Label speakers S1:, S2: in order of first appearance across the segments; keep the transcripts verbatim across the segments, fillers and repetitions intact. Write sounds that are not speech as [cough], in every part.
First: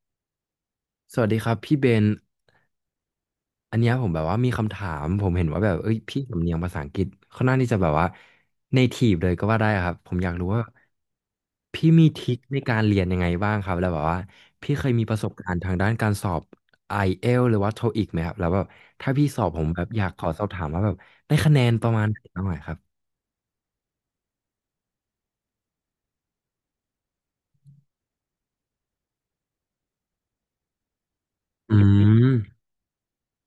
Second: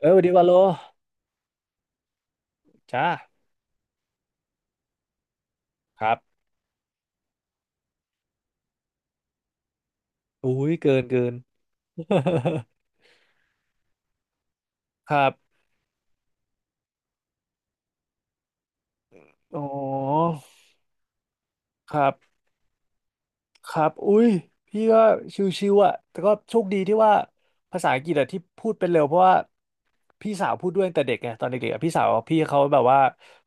S1: เออสวัสดีวาโล
S2: สวัสดีครับพี่เบน
S1: จ้า
S2: อันเนี้ยผมแบบว่ามีคำถามผมเห็นว่าแบบเอ้ย
S1: ครับ
S2: พี่สำเนียงภาษาอังกฤษค่อนข้างที่จะแบบว่าเนทีฟเลยก็ว่าได้ครับผมอยากรู้
S1: อุ้
S2: ว่า
S1: ยเกินเกิน
S2: พี่มีทริคใน
S1: [laughs]
S2: การเรียนยังไงบ้างครับแล้วแบบว่าพี่เคยมี
S1: ค
S2: ประ
S1: รั
S2: สบการณ์
S1: บ
S2: ทางด้านการสอบ ไอ เอล ที เอส หรือว่า โทอิค ไหมครับแล้วแบบถ้าพี่สอบผ
S1: อ๋อ
S2: มแบบอยากขอสอบถามว่าแบบได้คะแนนป
S1: ค
S2: ระมา
S1: รั
S2: ณไหนบ้า
S1: บ
S2: งไหน่ครับ
S1: ครับอุ้ยพี่ก็ชิวๆอ่ะแต่ก็โชคดีที่ว่าภาษาอังกฤษอะที่พูดเป็นเร็วเพราะว่าพี่สาวพูดด้วยตั้งแต่เด็กไงตอนเด็ก
S2: อื
S1: ๆอะพี่สาว
S2: ม
S1: พี่เขาแบบว่า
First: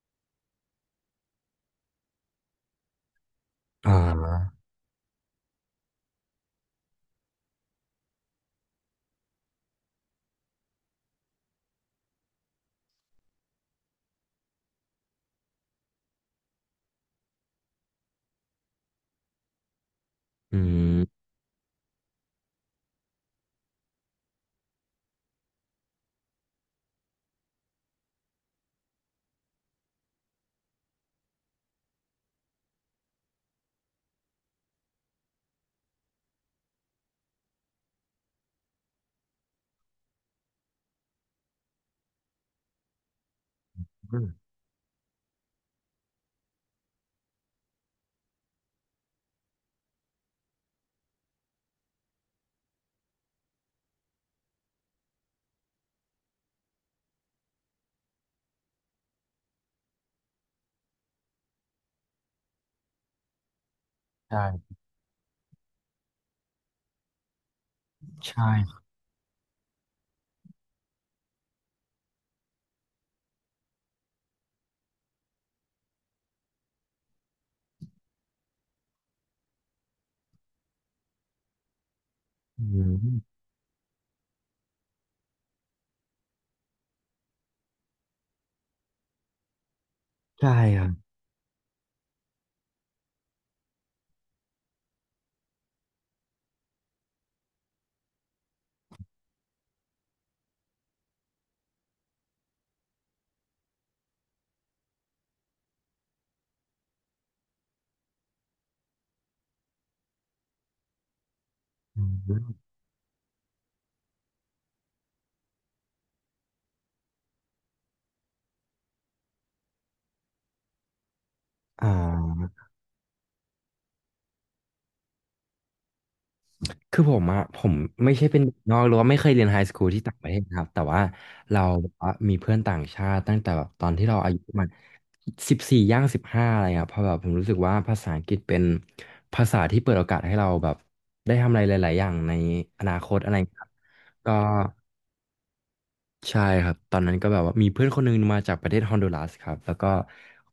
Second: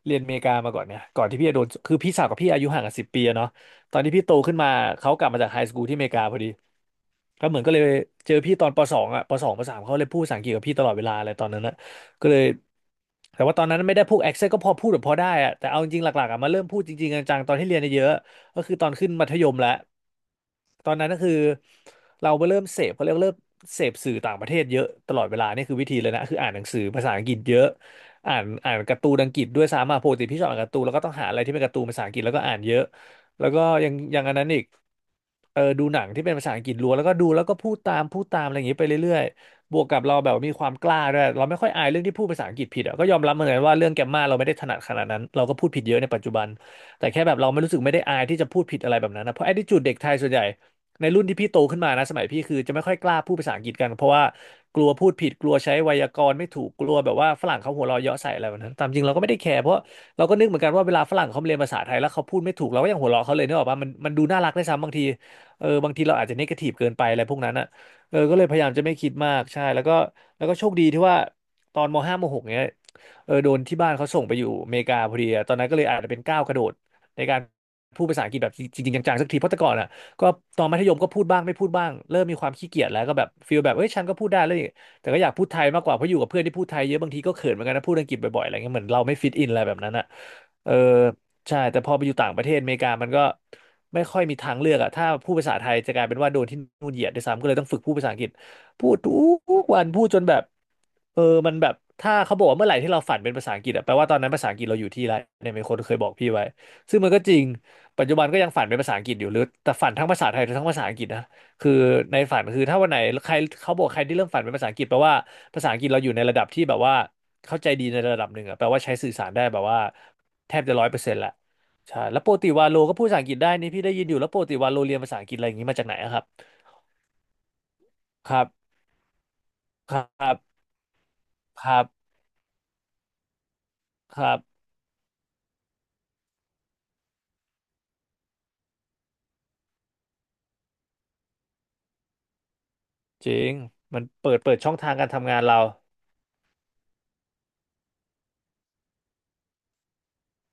S1: เรียนอเมริกามาก่อนเนี่ยก่อนที่พี่จะโดนคือพี่สาวกับพี่อายุห่างกันสิบปีอะเนาะ
S2: อ่
S1: ตอนที่พี่
S2: า
S1: โตขึ้นมาเขากลับมาจากไฮสคูลที่อเมริกาพอดี ก็เหมือนก็เลยเจอพี่ตอนปสองอ่ะปสองปสามเขาเลยพูดภาษาอังกฤษกับพี่ตลอดเวลาอะไรตอนนั้นนะก็เลยแต่ว่าตอนนั้นไม่ได้พูดแอคเซนต์ก็พอพูดแบบพอได้อ่ะแต่เอาจริงๆหลักๆอ่ะมาเริ่มพูดจริงๆจังๆตอนที่เรียนเยอะๆก็คือตอนขึ้นมัธยมแล้ว
S2: อื
S1: ตอ
S2: ม
S1: นนั้นก็คือเราไปเริ่มเสพเขาเรียกว่าเริ่มเสพสื่อต่างประเทศเยอะตลอดเวลานี่คือวิธีเลยนะคืออ่านหนังสือภาษาอังกฤษเยอะอ่านอ่านการ์ตูนอังกฤษด้วยซ้ำอ่ะปกติพี่ชอบอ่านการ์ตูนแล้วก็ต้องหาอะไรที่เป็นการ์ตูนภาษาอังกฤษแล้วก็อ่านเยอะ แล้วก็ยังยังอันนั้นอีกเออดูหนังที่เป็นภาษาอังกฤษล้วนแล้วก็ดูแล้วก็พูดตามพูดตามอะไรอย่างนี้ไปเรื่อยๆบวกกับเราแบบมีความกล้าด้วยเราไม่ค่อยอายเรื่องที่พูดภาษาอังกฤษผิดอ่ะก็ยอมรับเหมือนกันว่าเรื่องแกมมาเราไม่ได้ถนัดขนาดนั้นเราก็พูดผิดเยอะในปัจจุบันแต่แค่แบบเราไม่รู้สึกไม่ได้อายที่จะพูดผิดอะไรแบบนั้นนะเพราะ attitude เด็กไทยส่วนใหญ่ในรุ่นที่พี่โตขึ้นมานะสมัยพี่คือจะไม่ค่อยกล้าพูดภาษาอังกฤษกันเพราะว่ากลัวพูดผิดกลัวใช้ไวยากรณ์ไม่ถูกกลัวแบบว่าฝรั่งเขาหัวเราะเยาะใส่อะไรแบบนั้นตามจริงเราก็ไม่ได้แคร์เพราะ เราก็นึกเหมือนกันว่าเวลาฝรั่งเขาเรียนภาษาไทยแล้วเขาพูดไม่ถูกเราก็ยังหัวเราะเขาเลยนึกออกปะมันมันดูน่ารักได้ว
S2: ใช่
S1: ยซ้ำบางทีเออบางทีเราอาจจะเนกาทีฟเกินไปอะไรพวกนั้นอ่ะเออ
S2: ใช
S1: ก็เลยพยายามจะ
S2: ่
S1: ไม่คิดมากใช่แล้วก็แล้วก็โชคดีที่ว่าตอนมห้ามหกเนี้ยเออโดนที่บ้านเขาส่งไปอยู่อเมริกาพอดีอะตอนนั้นก็เลยอาจจะเป็นก้าวกระโดดในการพูดภาษาอังกฤษแบบจริงๆจังๆสักทีเพราะแต่ก่อนอ่ะก็ตอนมัธยมก็พูดบ้างไม่พูดบ้างเริ่มมีความ
S2: อื
S1: ขี้เกียจแล้วก็แบบ
S2: ม
S1: ฟีลแบบเอ้ยฉันก็พูดได้แล้ว แต่ก็อยากพูดไทยมากกว่าเพราะอยู่กับเพื่อนที่พูดไทยเยอะบางทีก็เขินเหมือนกันนะพูดอังกฤษบ่อยๆอะไรเงี้ยเหมือนเราไม่ฟิตอินอะไรแบบนั้นอ่ะ
S2: ใช่
S1: เออ
S2: ครับ
S1: ใช่แต่พอไปอยู่ต่างประเทศอเมริกามันก็ไม่ค่อยมีทางเลือกอ่ะถ้าพูดภาษาไทยจะกลายเป็นว่าโดนที่นู่นเหยียดด้วยซ้ำก็เลยต้องฝึกพูดภาษาอังกฤษพูดทุกวันพูดจนแบบเออมันแบบถ้าเขาบอกว่าเมื่อไหร่ที่เราฝันเป็นภาษาอังกฤษอะแปลว่าตอนนั้นภาษาอังกฤษเราอยู่ที่ไรเนี่ยมีคนเคยบอกพี่ไว้ซึ่งมันก็จริงปัจจุบันก็ยังฝันเป็นภาษาอังกฤษอยู่หรือแต่ฝันทั้งภาษาไทยทั้งภาษาอังกฤษนะ คือ
S2: อื
S1: ในฝัน
S2: ม
S1: คือถ้าวันไหนใครเขาบอกใครที่เริ่มฝันเป็นภาษาอังกฤษแปลว่าภาษาอังกฤษเราอยู่ในระดับที่แบบว่าเข้าใจดีในระดับหนึ่งอะแปลว่าใช้สื่อสารได้แบบว่าแทบจะร้อยเปอร์เซ็นต์ละ
S2: อ่
S1: ใช่แล้วปกติ
S2: า
S1: วาโลก็พูดภาษาอังกฤษได้นี่พี่ได้ยินอยู่แล้วปกติวาโลเรียนภาษาอังกฤษอะไรอย่างนี้มาจากไหนอะครับ
S2: คือผมอะผมไม่ใช่
S1: ค
S2: เป็น
S1: รั
S2: เด็กน
S1: บ
S2: อกหรือว่าไม่เคยเรียนไฮสคูล
S1: คร
S2: ที่ต่างประ
S1: ั
S2: เทศนะ
S1: บ
S2: ครับแต่ว่าเรา
S1: ครับ
S2: แบบว่ามีเพื่อนต่างชาติตั้งแต่แบบตอนที่
S1: ค
S2: เราอา
S1: รั
S2: ยุประ
S1: บ
S2: มาณสิบสี่ย่างสิบห้าอะไรเงี้ยเพราะแบบผมรู้สึกว่าภาษาอังกฤษเป็นภาษาที่เปิดโอกาสให้เราแบบได้ทำอะไรหลายๆอย่างในอนาคตอะ
S1: จ
S2: ไร
S1: ริง
S2: เงี้ยครับ
S1: มันเปิ
S2: ก็
S1: ดเปิดช่องทางการทำงานเรา
S2: ใช่ครับตอนนั้นก็แบบว่ามีเพื่อนคนหนึงมาจากประเทศฮอนดูรัสครับแล้วก็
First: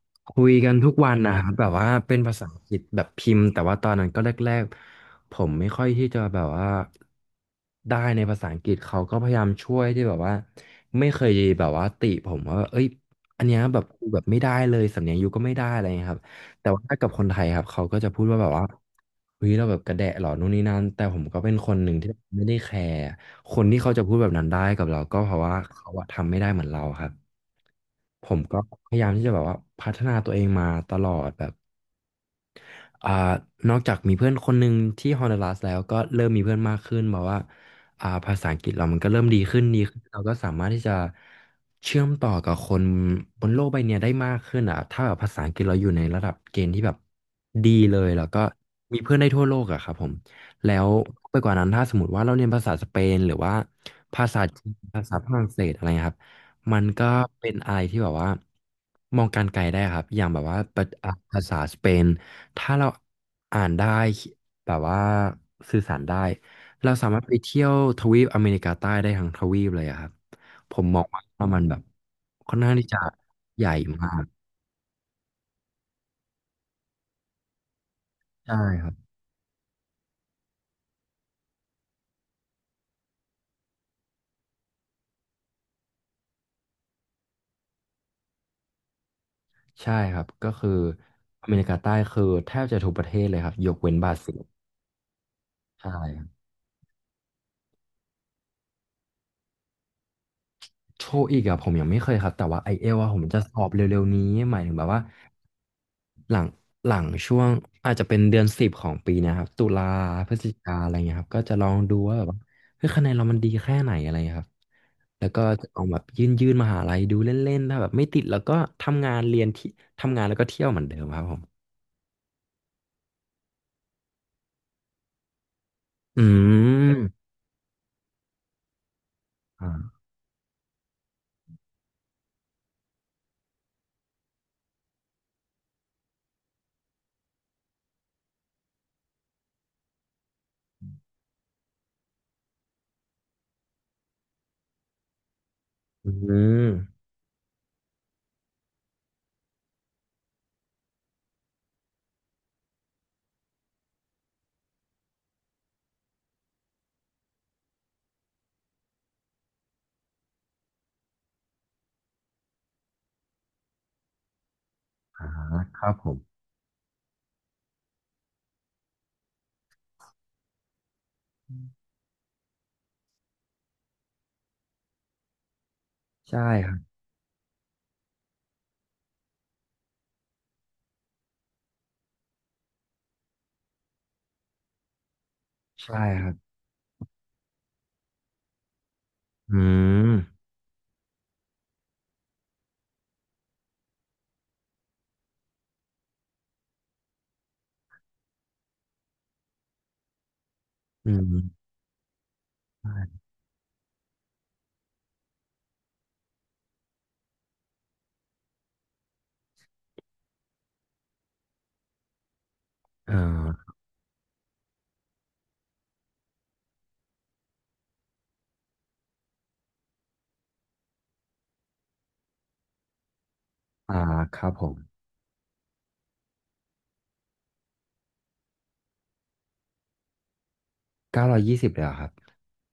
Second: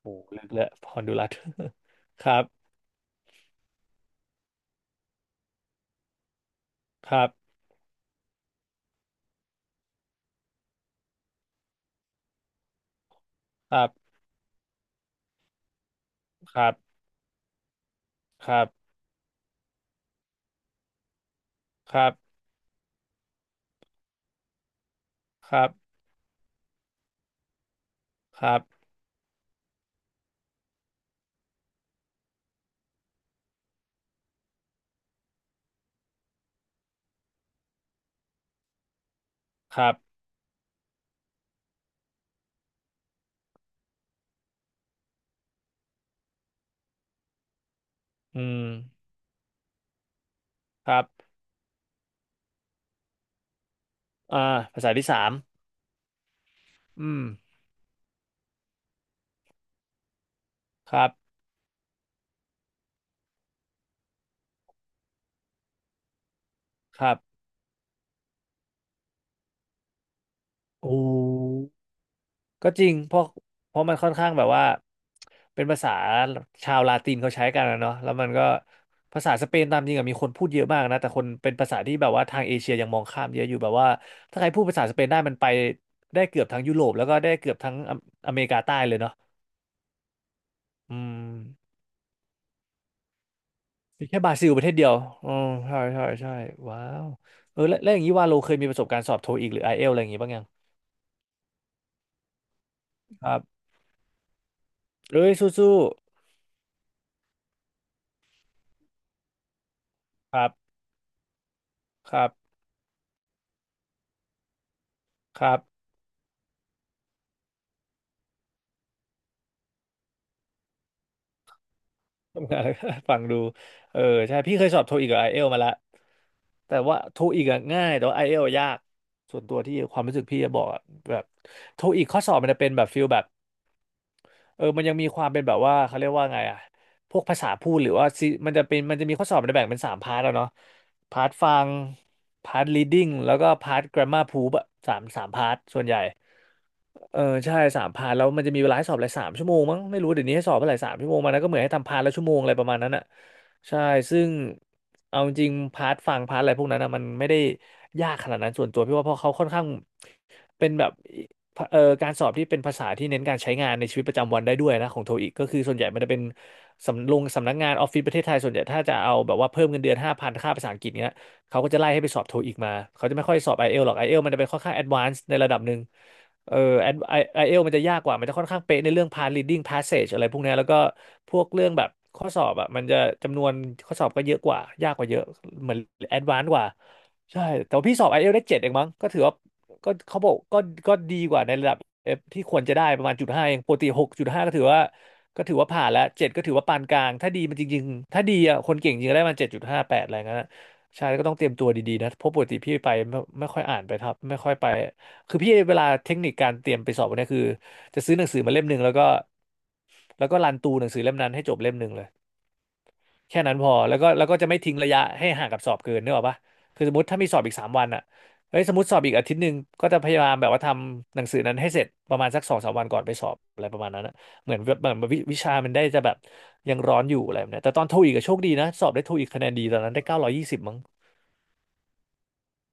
S1: โอ้โห
S2: คุ
S1: ลึก
S2: ย
S1: เลย
S2: กัน
S1: พ
S2: ทุก
S1: อน
S2: วั
S1: ดู
S2: น
S1: รัต
S2: นะครับแบบว่าเป็น
S1: [laughs] ค
S2: ภา
S1: รั
S2: ษา
S1: บ
S2: อังกฤษแบบพิมพ์แต่ว่าตอนนั้นก็แรกๆผมไม่ค่อยที่จะแบบว่า
S1: ครับ
S2: ได้ในภาษาอังกฤษเขาก็พยายามช่วยที่แบบว่าไม่เคยแบบว่าติผมว่าเอ้ยอันเนี้ย
S1: ค
S2: แบ
S1: รั
S2: บกู
S1: บ
S2: แบบไม่ได้เลยสำเนียงยูก็ไม่ได้อะไรเงี้ยครับ
S1: ค
S2: แต่
S1: รั
S2: ว่า
S1: บ
S2: ถ้ากับคนไทยครับเขาก็จะพูดว่าแบบว่าเฮ้ยเราแบบกระแดะหรอนู่นนี่นั่นแต่ผมก็เป็นคนหนึ่
S1: ค
S2: ง
S1: รั
S2: ที่
S1: บ
S2: ไม่ได้แคร์ คนที่เขาจะพูดแบบนั้นได้กับเราก็เพราะ
S1: ค
S2: ว่า
S1: รั
S2: เขา
S1: บ
S2: อะทำไม่ได้เหมือนเราครับผม
S1: ครั
S2: ก็
S1: บครับ
S2: พยายามที่จะแบบว่าพัฒนาตัวเองมาตลอดแบบ อ่านอกจากมีเพื่อนคนหนึ่งที่ฮอนดูรัสแล้วก็เริ่มมีเพื่อนมากขึ้นแบบว่าอ่าภาษาอังกฤษเรามันก็เริ่มดีขึ้น
S1: ค
S2: ดี
S1: รั
S2: ขึ้นเรา
S1: บ
S2: ก็สามารถที่จะเชื่อมต่อกับคนบนโลกใบเนี้ยได้มากขึ้นอ่ะถ้าแบบภาษาอังกฤษเราอยู่ในระดับเกณฑ์ที่แบบดีเลยแล้วก็
S1: อืม
S2: มีเพื่อนได้ทั่วโลกอะครับผมแล้
S1: ค
S2: ว
S1: รับ
S2: ไปกว่านั้นถ้าสมมติว่าเราเรียนภาษาสเปนหรือว่าภาษา
S1: อ่า
S2: จีน
S1: ภาษา
S2: ภา
S1: ที่
S2: ษา
S1: สา
S2: ฝ
S1: ม
S2: รั่งเศสอะไรเงี้ยครับมันก็
S1: อืม
S2: เป็นอะไรที่แบบว่ามองการไกลได้ครับอย่างแบบว่าประ
S1: ครั
S2: อ่ะ
S1: บ
S2: ภาษาสเปน ถ้าเราอ่านได้แบบว่าสื่อสารได้เรา
S1: ค
S2: สา
S1: รับ
S2: มารถไปเที่ยวทวีปอเมริกาใต้ได้ทั้งทวีปเลยอะครับผม
S1: โอ้
S2: มองว่ามันแบบค่อน
S1: ก็
S2: ข้าง
S1: จ
S2: ที่
S1: ริง
S2: จะ
S1: เพราะ
S2: ใหญ่
S1: เพราะมันค่
S2: มา
S1: อน
S2: ก
S1: ข้างแบบว่า เป็นภาษาชาวลาตินเขาใช้กันนะเนาะแล้วมันก็
S2: ใช่ครับ
S1: ภาษาสเปนตามจริงอะมีคนพูดเยอะมากนะ แต่คนเป็นภาษาที่แบบว่าทางเอเชียยังมองข้ามเยอะอยู่แบบว่าถ้าใครพูดภาษาสเปนได้มันไปได้เกือบทั้งยุโรปแล้วก็ได้เกือบทั้งอเมอเมริกาใต้เลยเนาะ
S2: ใช่ครับก็คือ
S1: อืม
S2: อเมริกาใต้คือแทบจะทุกประเทศเลยครับยกเว้น
S1: มี
S2: บรา
S1: แค่บ
S2: ซิ
S1: รา
S2: ล
S1: ซิลประเทศเดียวอ๋อใช่
S2: ใช่
S1: ใช่ใช่ว้าวเออแล้วแล้วอย่างนี้ว่าโลเคยมีประสบการณ์สอบโทอีกหรือไอเอลอะไรอย่างงี้บ้างยัง
S2: โทอีกอะผมยังไม่เคยครับแต่ว่าไอเอลอะผม
S1: ครั
S2: จะสอ
S1: บ
S2: บเร็วๆนี้หมายถึงแบบว่า
S1: เอ้ยสู้
S2: หลังหลังช่วงอาจจะเป็นเดือนสิบของปีเนะครับตุลาพ
S1: ๆ
S2: ฤ
S1: ค
S2: ศ
S1: รับ
S2: จิกาอะไรเงี้ยครับก็จะลองดู
S1: ค
S2: ว่าแบ
S1: รั
S2: บว่า
S1: บ
S2: เฮ้ยคะแนนเรามันดีแค่ไหนอะไรเงี้ยครับแล้วก็
S1: ครับ
S2: จะลองแบบยื่นยื่นมหาลัยดูเล่นๆถ้าแบบไม่ติดแล้วก็ทำงานเรียนที่ทำงานแล้วก็เที่ยวเหมือนเดิมครับผม
S1: [laughs] ทำงานแล้วก็ฟังดูเออใช่พี่เคยสอบโทอีกกับไอเอลมาละ
S2: อื
S1: แต่ว่าโท
S2: ม
S1: อีกง่ายแต่ว่าไอเอลยากส่วนตัวที่
S2: อ่า
S1: ความรู้สึกพี่จะบอกอะแบบโทอีกข้อสอบมันจะเป็นแบบฟิลแบบ เออมันยังมีความเป็นแบบว่าเขาเรียกว่าไงอะพวกภาษาพูดหรือว่าซีมันจะเป็นมันจะมีข้อสอบมันจะแบ่งเป็นสามพาร์ทแล้วเนาะพาร์ทฟังพาร์ท reading แล้วก็พาร์ท grammar proof อะสามสามพาร์ทส่วนใหญ่
S2: อืม
S1: เออ ใช่สามพาร์ทแล้วมันจะมีเวลาให้สอบอะไรสามชั่วโมงมั้งไม่รู้เดี๋ยวนี้ให้สอบเท่าไหร่สามชั่วโมงมันนะก็เหมือนให้ทำพาร์ทละชั่วโมงอะไรประมาณนั้นอะใช่ซึ่งเอาจริงพาร์ทฟังพาร์ทอะไรพวกนั้นอะมันไม่ได้ยากขนาดนั้นส่วนตัวพี่ว่าเพราะเขาค่อนข้างเป็นแบบ เอ่อการสอบที่เป็นภาษาที่เน้นการใช้งานในชีวิตประจำวันได้ด้วยนะของโท
S2: อ่า
S1: อีกก็คือส่วน
S2: ค
S1: ใหญ่
S2: รับ
S1: มัน
S2: ผ
S1: จะ
S2: ม
S1: เป็นสำลงสำนักงานออฟฟิศประเทศไทยส่วนใหญ่ถ้าจะเอาแบบว่าเพิ่มเงินเดือนห้าพันค่าภาษาอังกฤษเนี้ยเขาก็จะไล่ให้ไปสอบโทอีกมาเขาจะไม่ค่อยสอบไอเอลหรอกไอเอลมันจะเป็นค่อนข้างแอดวานซ์ในระดับหนึ่ง
S2: ใช่
S1: เออ
S2: ครับ
S1: ไอไอเอลมันจะยากกว่ามันจะค่อนข้างเป๊ะในเรื่อง past reading passage อะไรพวกเนี้ยแล้วก็พวกเรื่องแบบข้อสอบอ่ะมันจะจำนวนข้อสอบก็เยอะกว่ายากกว่าเยอะเหมือน
S2: ใช่
S1: แอ
S2: ค
S1: ด
S2: รั
S1: วานซ์
S2: บ
S1: กว่าใช่แต่ว่าพี่สอบไอเอลได้เจ็ดเองมั้งก็ถือว่า
S2: อื
S1: ก็
S2: ม
S1: เขาบอกก็ก็ดีกว่าในระดับ F ที่ควรจะได้ประมาณจุดห้าเองปกติหกจุดห้าก็ถือว่าก็ถือว่าผ่านแล้วเจ็ดก็ถือว่าปานกลางถ้าดีมันจริงๆถ้าดีอ่ะคนเก่งจริงก็ได้มันเจ็ดจุดห้าแปดอะไรเงี้ยนะใช่
S2: อื
S1: ก็ต้องเตรียม
S2: ม
S1: ตัวดีๆนะเพราะปกติพี่ไปไม่
S2: ใช่
S1: ไม่ค่อยอ่านไปครับไม่ค่อยไปคือพี่เวลาเทคนิคการเตรียมไปสอบเนี่ยคือจะซื้อหนังสือมาเล่มหนึ่งแล้วก็แล้วก็รันตูหนังสือเล่มนั้นให้จบเล่มหนึ่งเลย
S2: อ๋
S1: แค่นั้นพ
S2: อ
S1: อแล้วก็แล้วก็จะไม่ทิ้งระยะให้ห่างกับสอบเกินนึกออกปะคือสมมติถ้ามีสอบอีกสามวันอ่ะเฮ้ยสมมติสอบอีกอาทิตย์หนึ่งก็จะพยายามแบบว่าทำหนังสือนั้นให้เสร็จประมาณสักสองสามวันก่อนไปสอบอะไรประมาณ
S2: อ่า
S1: นั้นอะ
S2: ครั
S1: เห
S2: บ
S1: มือน
S2: ผ
S1: แบ
S2: ม
S1: บเหมือนวิวิชามันได้จะแบบยังร้อนอยู่อะไรแบบเนี้ยแต่ตอนโทอีกก็โชคดีนะสอบได้โทอีกคะแนนดีตอนนั้นได้เก้าร้อยยี่สิบมั้ง
S2: เก้าร้อยยี่สิบเลยเหรอครับ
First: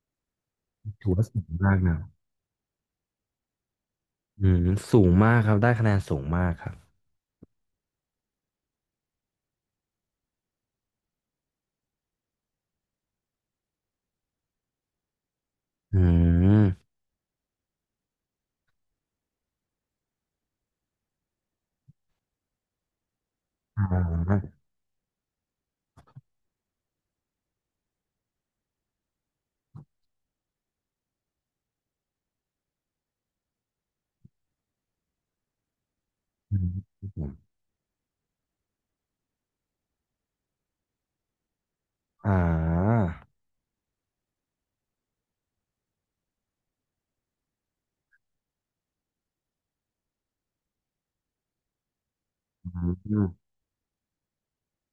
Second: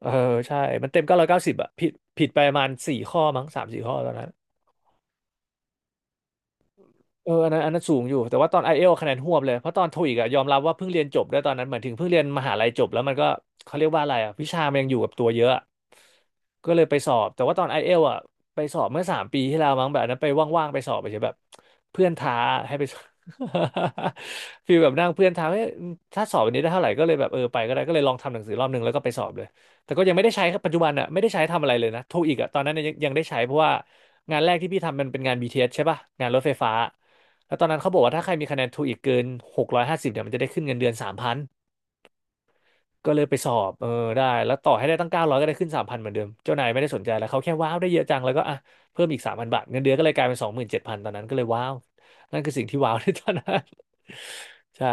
S1: เออใช่มันเต็ม
S2: ถือ
S1: เก้า
S2: ว่า
S1: ร้อย
S2: สู
S1: เก้า
S2: ง
S1: สิบอะ
S2: มาก
S1: ผิด
S2: นะ
S1: ผิดไปประมาณสี่ข้อมั้งสามสี่ข้อตอนนั้น
S2: อืมสูงมากครับได้คะแนนสูงมากครับ
S1: เอออันนั้นอันนั้นสูงอยู่แต่ว่าตอนไอเอลคะแนนหวบเลยเพราะตอนโทอีกอะยอมรับว่าเพิ่งเรียนจบได้วยตอนนั้นเหมือนถึงเพิ่งเรียนมหาลัยจบแล้วมันก็เขาเรียกว่าอะไรอะวิชามันยังอยู่กับตัวเยอะอะ
S2: อืม
S1: ก็เลยไปสอบแต่ว่าตอนไอเอลอะไปสอบเมื่อสามปีที่แล้วมั้งแบบอันนั้นไปว่างๆไปสอบไปเฉยแบบเพื่อนท้าให้ไปสอบ
S2: อ่า
S1: [laughs] ฟีลแบบนั่งเพื่อนท้าให้ยถ้าสอบวันนี้ได้เท่าไหร่ก็เลยแบบเออไปก็ได้ก็เลยลองทำหนังสือรอบหนึ่งแล้วก็ไปสอบเลยแต่ก็ยังไม่ได้ใช้ครับปัจจุบันอะไม่ได้ใช้ทำอะไรเลยนะโทอีกอะตอนนั้นยังยังได้ใช้เพราะว่างานแรกที่พี่ทำมันเป็นงานบีทีเอสใช่ป่ะงานรถไฟ
S2: อืม
S1: ฟ้า
S2: ครับผม
S1: แล้วตอนนั้นเขาบอกว่าถ้าใครมีคะแนนทูอีกเกินหกร้อยห้าสิบเนี่ยมันจะได้ขึ้นเงินเดือนสามพัน
S2: อ่า
S1: ก็เลยไปสอบเออได้แล้วต่อให้ได้ตั้งเก้าร้อยก็ได้ขึ้นสามพันเหมือนเดิมเจ้านายไม่ได้สนใจแล้วเขาแค่ว้าวได้เยอะจังแล้วก็อ่ะเพิ่มอีกสามพันบาทเงินเดือนก็เลยกลายเป็นสองหมื่นเจ็ดพันตอนนั้นก็เลยว้าวนั่นคือสิ่ง
S2: อื
S1: ที่ [laughs] ว้าวในต
S2: ม
S1: อนนั้น [laughs] ใช่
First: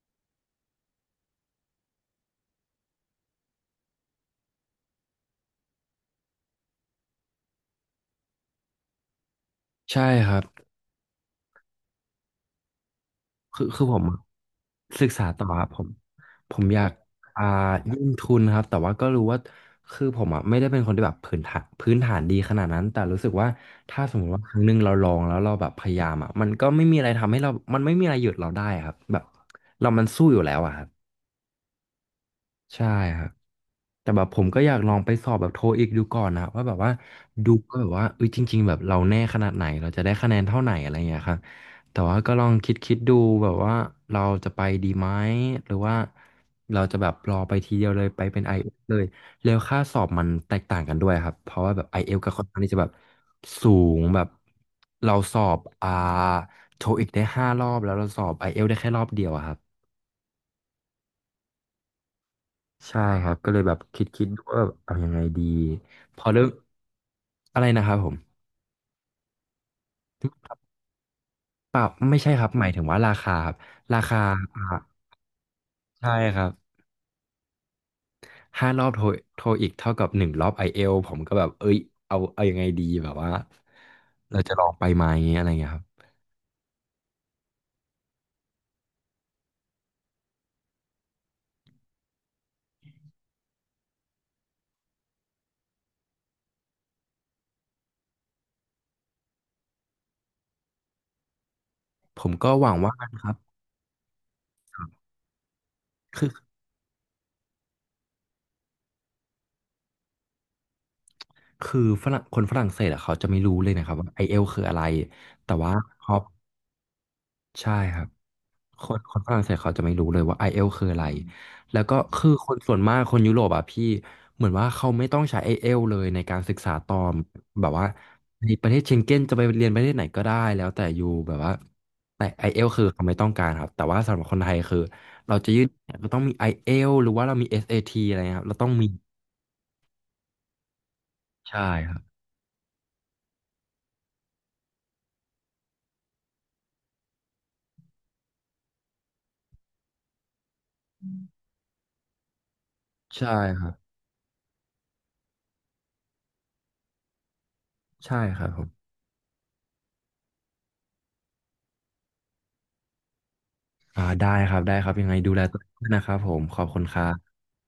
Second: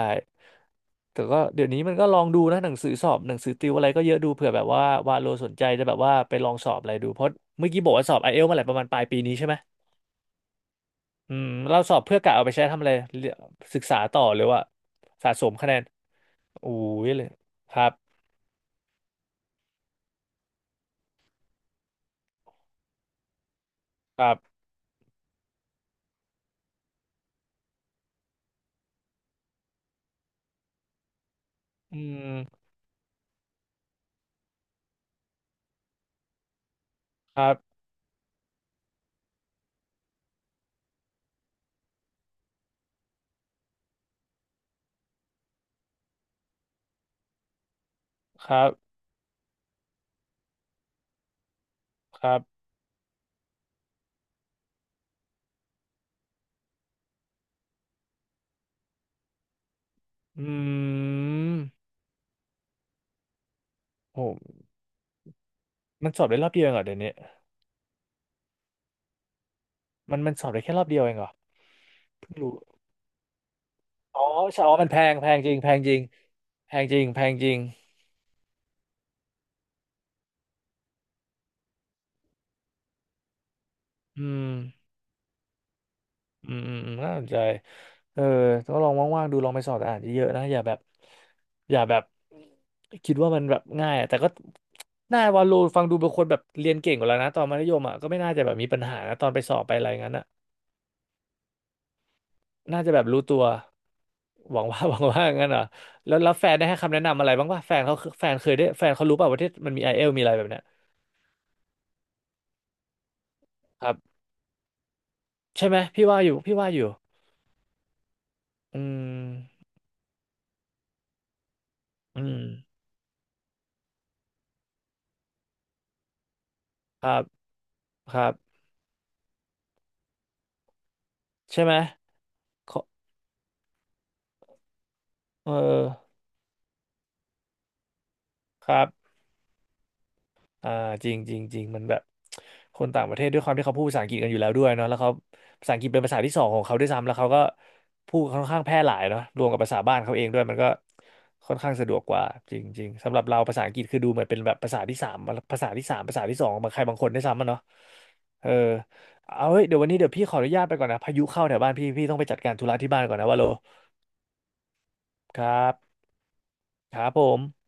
S1: แต่ก็เดี๋ยวนี้มันก็ลองดูนะหนังสือสอบหนังสือติวอะไรก็เยอะดูเผื่อแบบว่าว่าโลสนใจจะแบบว่าไปลองสอบอะไรดูเพราะเมื่อกี้บอกว่าสอบไอเอลมาแหละประมาณปลายปีนี้ใช่ไหม
S2: ใช่ครับ
S1: อืมเราสอบเพื่อกะเอาไปใช้ทำอะไรเรีย
S2: คือ
S1: ศึ
S2: คื
S1: ก
S2: อผ
S1: ษา
S2: มอะ
S1: ต่อหรือว่า
S2: ศึกษา
S1: สะ
S2: ต่
S1: ส
S2: อ
S1: ม
S2: ครั
S1: คะ
S2: บ
S1: แน
S2: ผ
S1: น
S2: มผม
S1: อู้
S2: อยาก
S1: ยเลย
S2: อ่า
S1: ครับ
S2: ยื่นทุนครับแต่ว่าก็รู้ว่าคือผมอ่ะไม่ได้เป็นคนที่แบบพื้นฐานพื้นฐานดีขนาดนั้นแต่รู้สึกว่าถ้าสม
S1: ค
S2: ม
S1: รั
S2: ติว่าค
S1: บ
S2: รั้งหนึ่งเราลองแล้วเราแบบพยายามอ่ะมันก็ไม่มีอะไรทำให้เรามันไม่มีอะไรหยุดเราได้ครับแบบเรามันสู้อยู่แล้วอ่ะครับ
S1: อืม
S2: ใช่ครับแต่แบบผมก็อยากลองไปสอบแบบโทอีกดูก่อนนะว่าแบบว่า
S1: ครั
S2: ดูก็
S1: บ
S2: แบบว่าเอ้ยจริงๆแบบเราแน่ขนาดไหนเราจะได้คะแนนเท่าไหนอะไรอย่างเงี้ยครับแต่ว่าก็ลองคิดคิดดูแบบว่าเราจะไปดีไหมหรือว่าเราจะแบบรอไปทีเดียวเลยไปเป็น
S1: ค
S2: i อ
S1: รั
S2: เอ
S1: บ
S2: ลเลยแล้วค่าสอบมันแตกต่างกันด้วยครับเพราะว่าแบบ i อเอล
S1: ค
S2: กับ
S1: รั
S2: คอนข้าง
S1: บ
S2: ที่จะแบบสูงแบบเราสอบอ่าโทอีกได้ห้ารอบแล้วเราสอบ i อเอลได้แค่รอบเดียวอะครับ
S1: อืม
S2: ใช่ครับก็เลยแบบคิดคิดดูว่า
S1: โห
S2: เอายังไงดี
S1: มัน
S2: พ
S1: ส
S2: อ
S1: อบได้
S2: เริ่
S1: ร
S2: ม
S1: อบเดียวเองเหรอเดี๋ยวนี้
S2: อะไรนะครับผม
S1: มันมันสอบได้แค่รอบเดียวเองเหรอ
S2: เปล่าไม่
S1: เพิ่
S2: ใช่
S1: ง
S2: ครับ
S1: รู้
S2: หมายถึงว่าราคาครับ
S1: อ๋อใช่อ๋อ
S2: อ่า
S1: มันแพงแพงจริงแพงจริง
S2: ใช่ครับ
S1: แพงจริงแพงจริง
S2: ห้ารอบโทรโทรอีกเท่ากับหนึ่งรอบไอเอลผมก็แบบเอ้ยเอาเอายังไงดีแบบว่า
S1: อื
S2: เรา
S1: ม
S2: จะลองไปไหมอะไรเงี้ยครับ
S1: อืมอืมอืมน่าสนใจเออก็ลองว่างๆดูลองไปสอบอ่านเยอะๆนะอย่าแบบอย่าแบบคิดว่ามันแบบง่ายอะแต่ก็น่าวาโลฟังดูเป็นคนแบบเรียนเก่งกว่าแล้วนะตอนมัธยมอ่ะก็ไม่น่าจะแบบมีปัญหานะตอนไปสอบไปอะไรงั้นอ่ะ
S2: ผมก็หวัง
S1: น่าจะ
S2: ว่า
S1: แบบ
S2: นะ
S1: รู้
S2: ครับ
S1: ตัวหวังว่า [laughs] หวังว่างั้นเหรอแล้ว
S2: คือ
S1: แล้วแฟนได้ให้คำแนะนำอะไรบ้างป่ะแฟนเขาแฟนเคยได้แฟนเขารู้ป่ะว่าที่มันมีไอเอลมีอะไรแบบเนี้ย
S2: คือฝรั่งคนฝรั่งเศสอะเขาจะไม่รู้เลย
S1: ค
S2: นะค
S1: รั
S2: รับว่า
S1: บ
S2: ไอเอลคืออะไรแต่
S1: ใช่
S2: ว่า
S1: ไหม
S2: พ
S1: พี่
S2: อ
S1: ว่าอยู่พี่ว่าอยู่
S2: ใช่ครับ ค
S1: อื
S2: นคนฝรั่งเศส
S1: ม
S2: เขาจะไม่รู้เลยว่า i e l อลคืออะไรแล้วก็
S1: อื
S2: คือ
S1: ม
S2: คนส่วนมากคนยุโรปอ่ะพี่เหมือนว่าเขาไม่ต้องใช้ i e l อลเลยในการศึกษาต่อ
S1: ครับ
S2: แบบว่า
S1: ครั
S2: ใน
S1: บ
S2: ประเทศเชงเก้นจะไปเรียนประเทศไหนก็ได้แล้วแต่อยู่แบบว่า
S1: ใช่ไหม
S2: แต่ i e l อล
S1: ขอ
S2: คือเขาไม่ต้องการครับแต่ว่าสำหรับคนไทยคือเรา
S1: เอ
S2: จะยื่นก็
S1: อ
S2: ต้องมี i e l อลหรือว่าเรามี เอส เอ ที อสเอทีอะไรเงี้ยครับเราต้
S1: ค
S2: อง
S1: รั
S2: มี
S1: บ อ่าจริงจริงจริง
S2: ใช่
S1: มัน
S2: ค
S1: แบ
S2: รั
S1: บ
S2: บ
S1: คนต่างประเทศด้วยความที่เขาพูดภาษาอังกฤษกันอยู่แล้วด้วยเนาะแล้วเขาภาษาอังกฤษเป็นภาษาที่สองของเขาด้วยซ้ำแล้วเขาก็พูดค่อนข้างแพร่หลายเนาะรวมกับภาษาบ้านเขาเองด้วยมันก็ค่อนข้างสะดวกกว่าจริงจริงสำหรับ
S2: ใช่
S1: เราภา
S2: ค
S1: ษา
S2: รั
S1: อั
S2: บ
S1: งกฤษคือดูเหมือนเป็นแบบภาษาที่สามภาษาที่สามภาษาที่สองของใครบางคนด้วยซ้ำอะเนาะ
S2: ใช่ค
S1: เอ
S2: รับ
S1: อ
S2: ผม
S1: เอาเฮ้ยเดี๋ยววันนี้เดี๋ยวพี่ขออนุญาตไปก่อนนะพายุเข้าแถวบ้านพี่พี่ต้องไปจัดการธุระที่บ้านก่อนนะว่าโล
S2: อ่าได้ครับได้ครับยังไงดู
S1: ค
S2: แล
S1: รั
S2: ตัวเองด้วย
S1: บ
S2: นะครับผมขอบคุณ
S1: ค
S2: ครั
S1: รับผ
S2: บ
S1: ม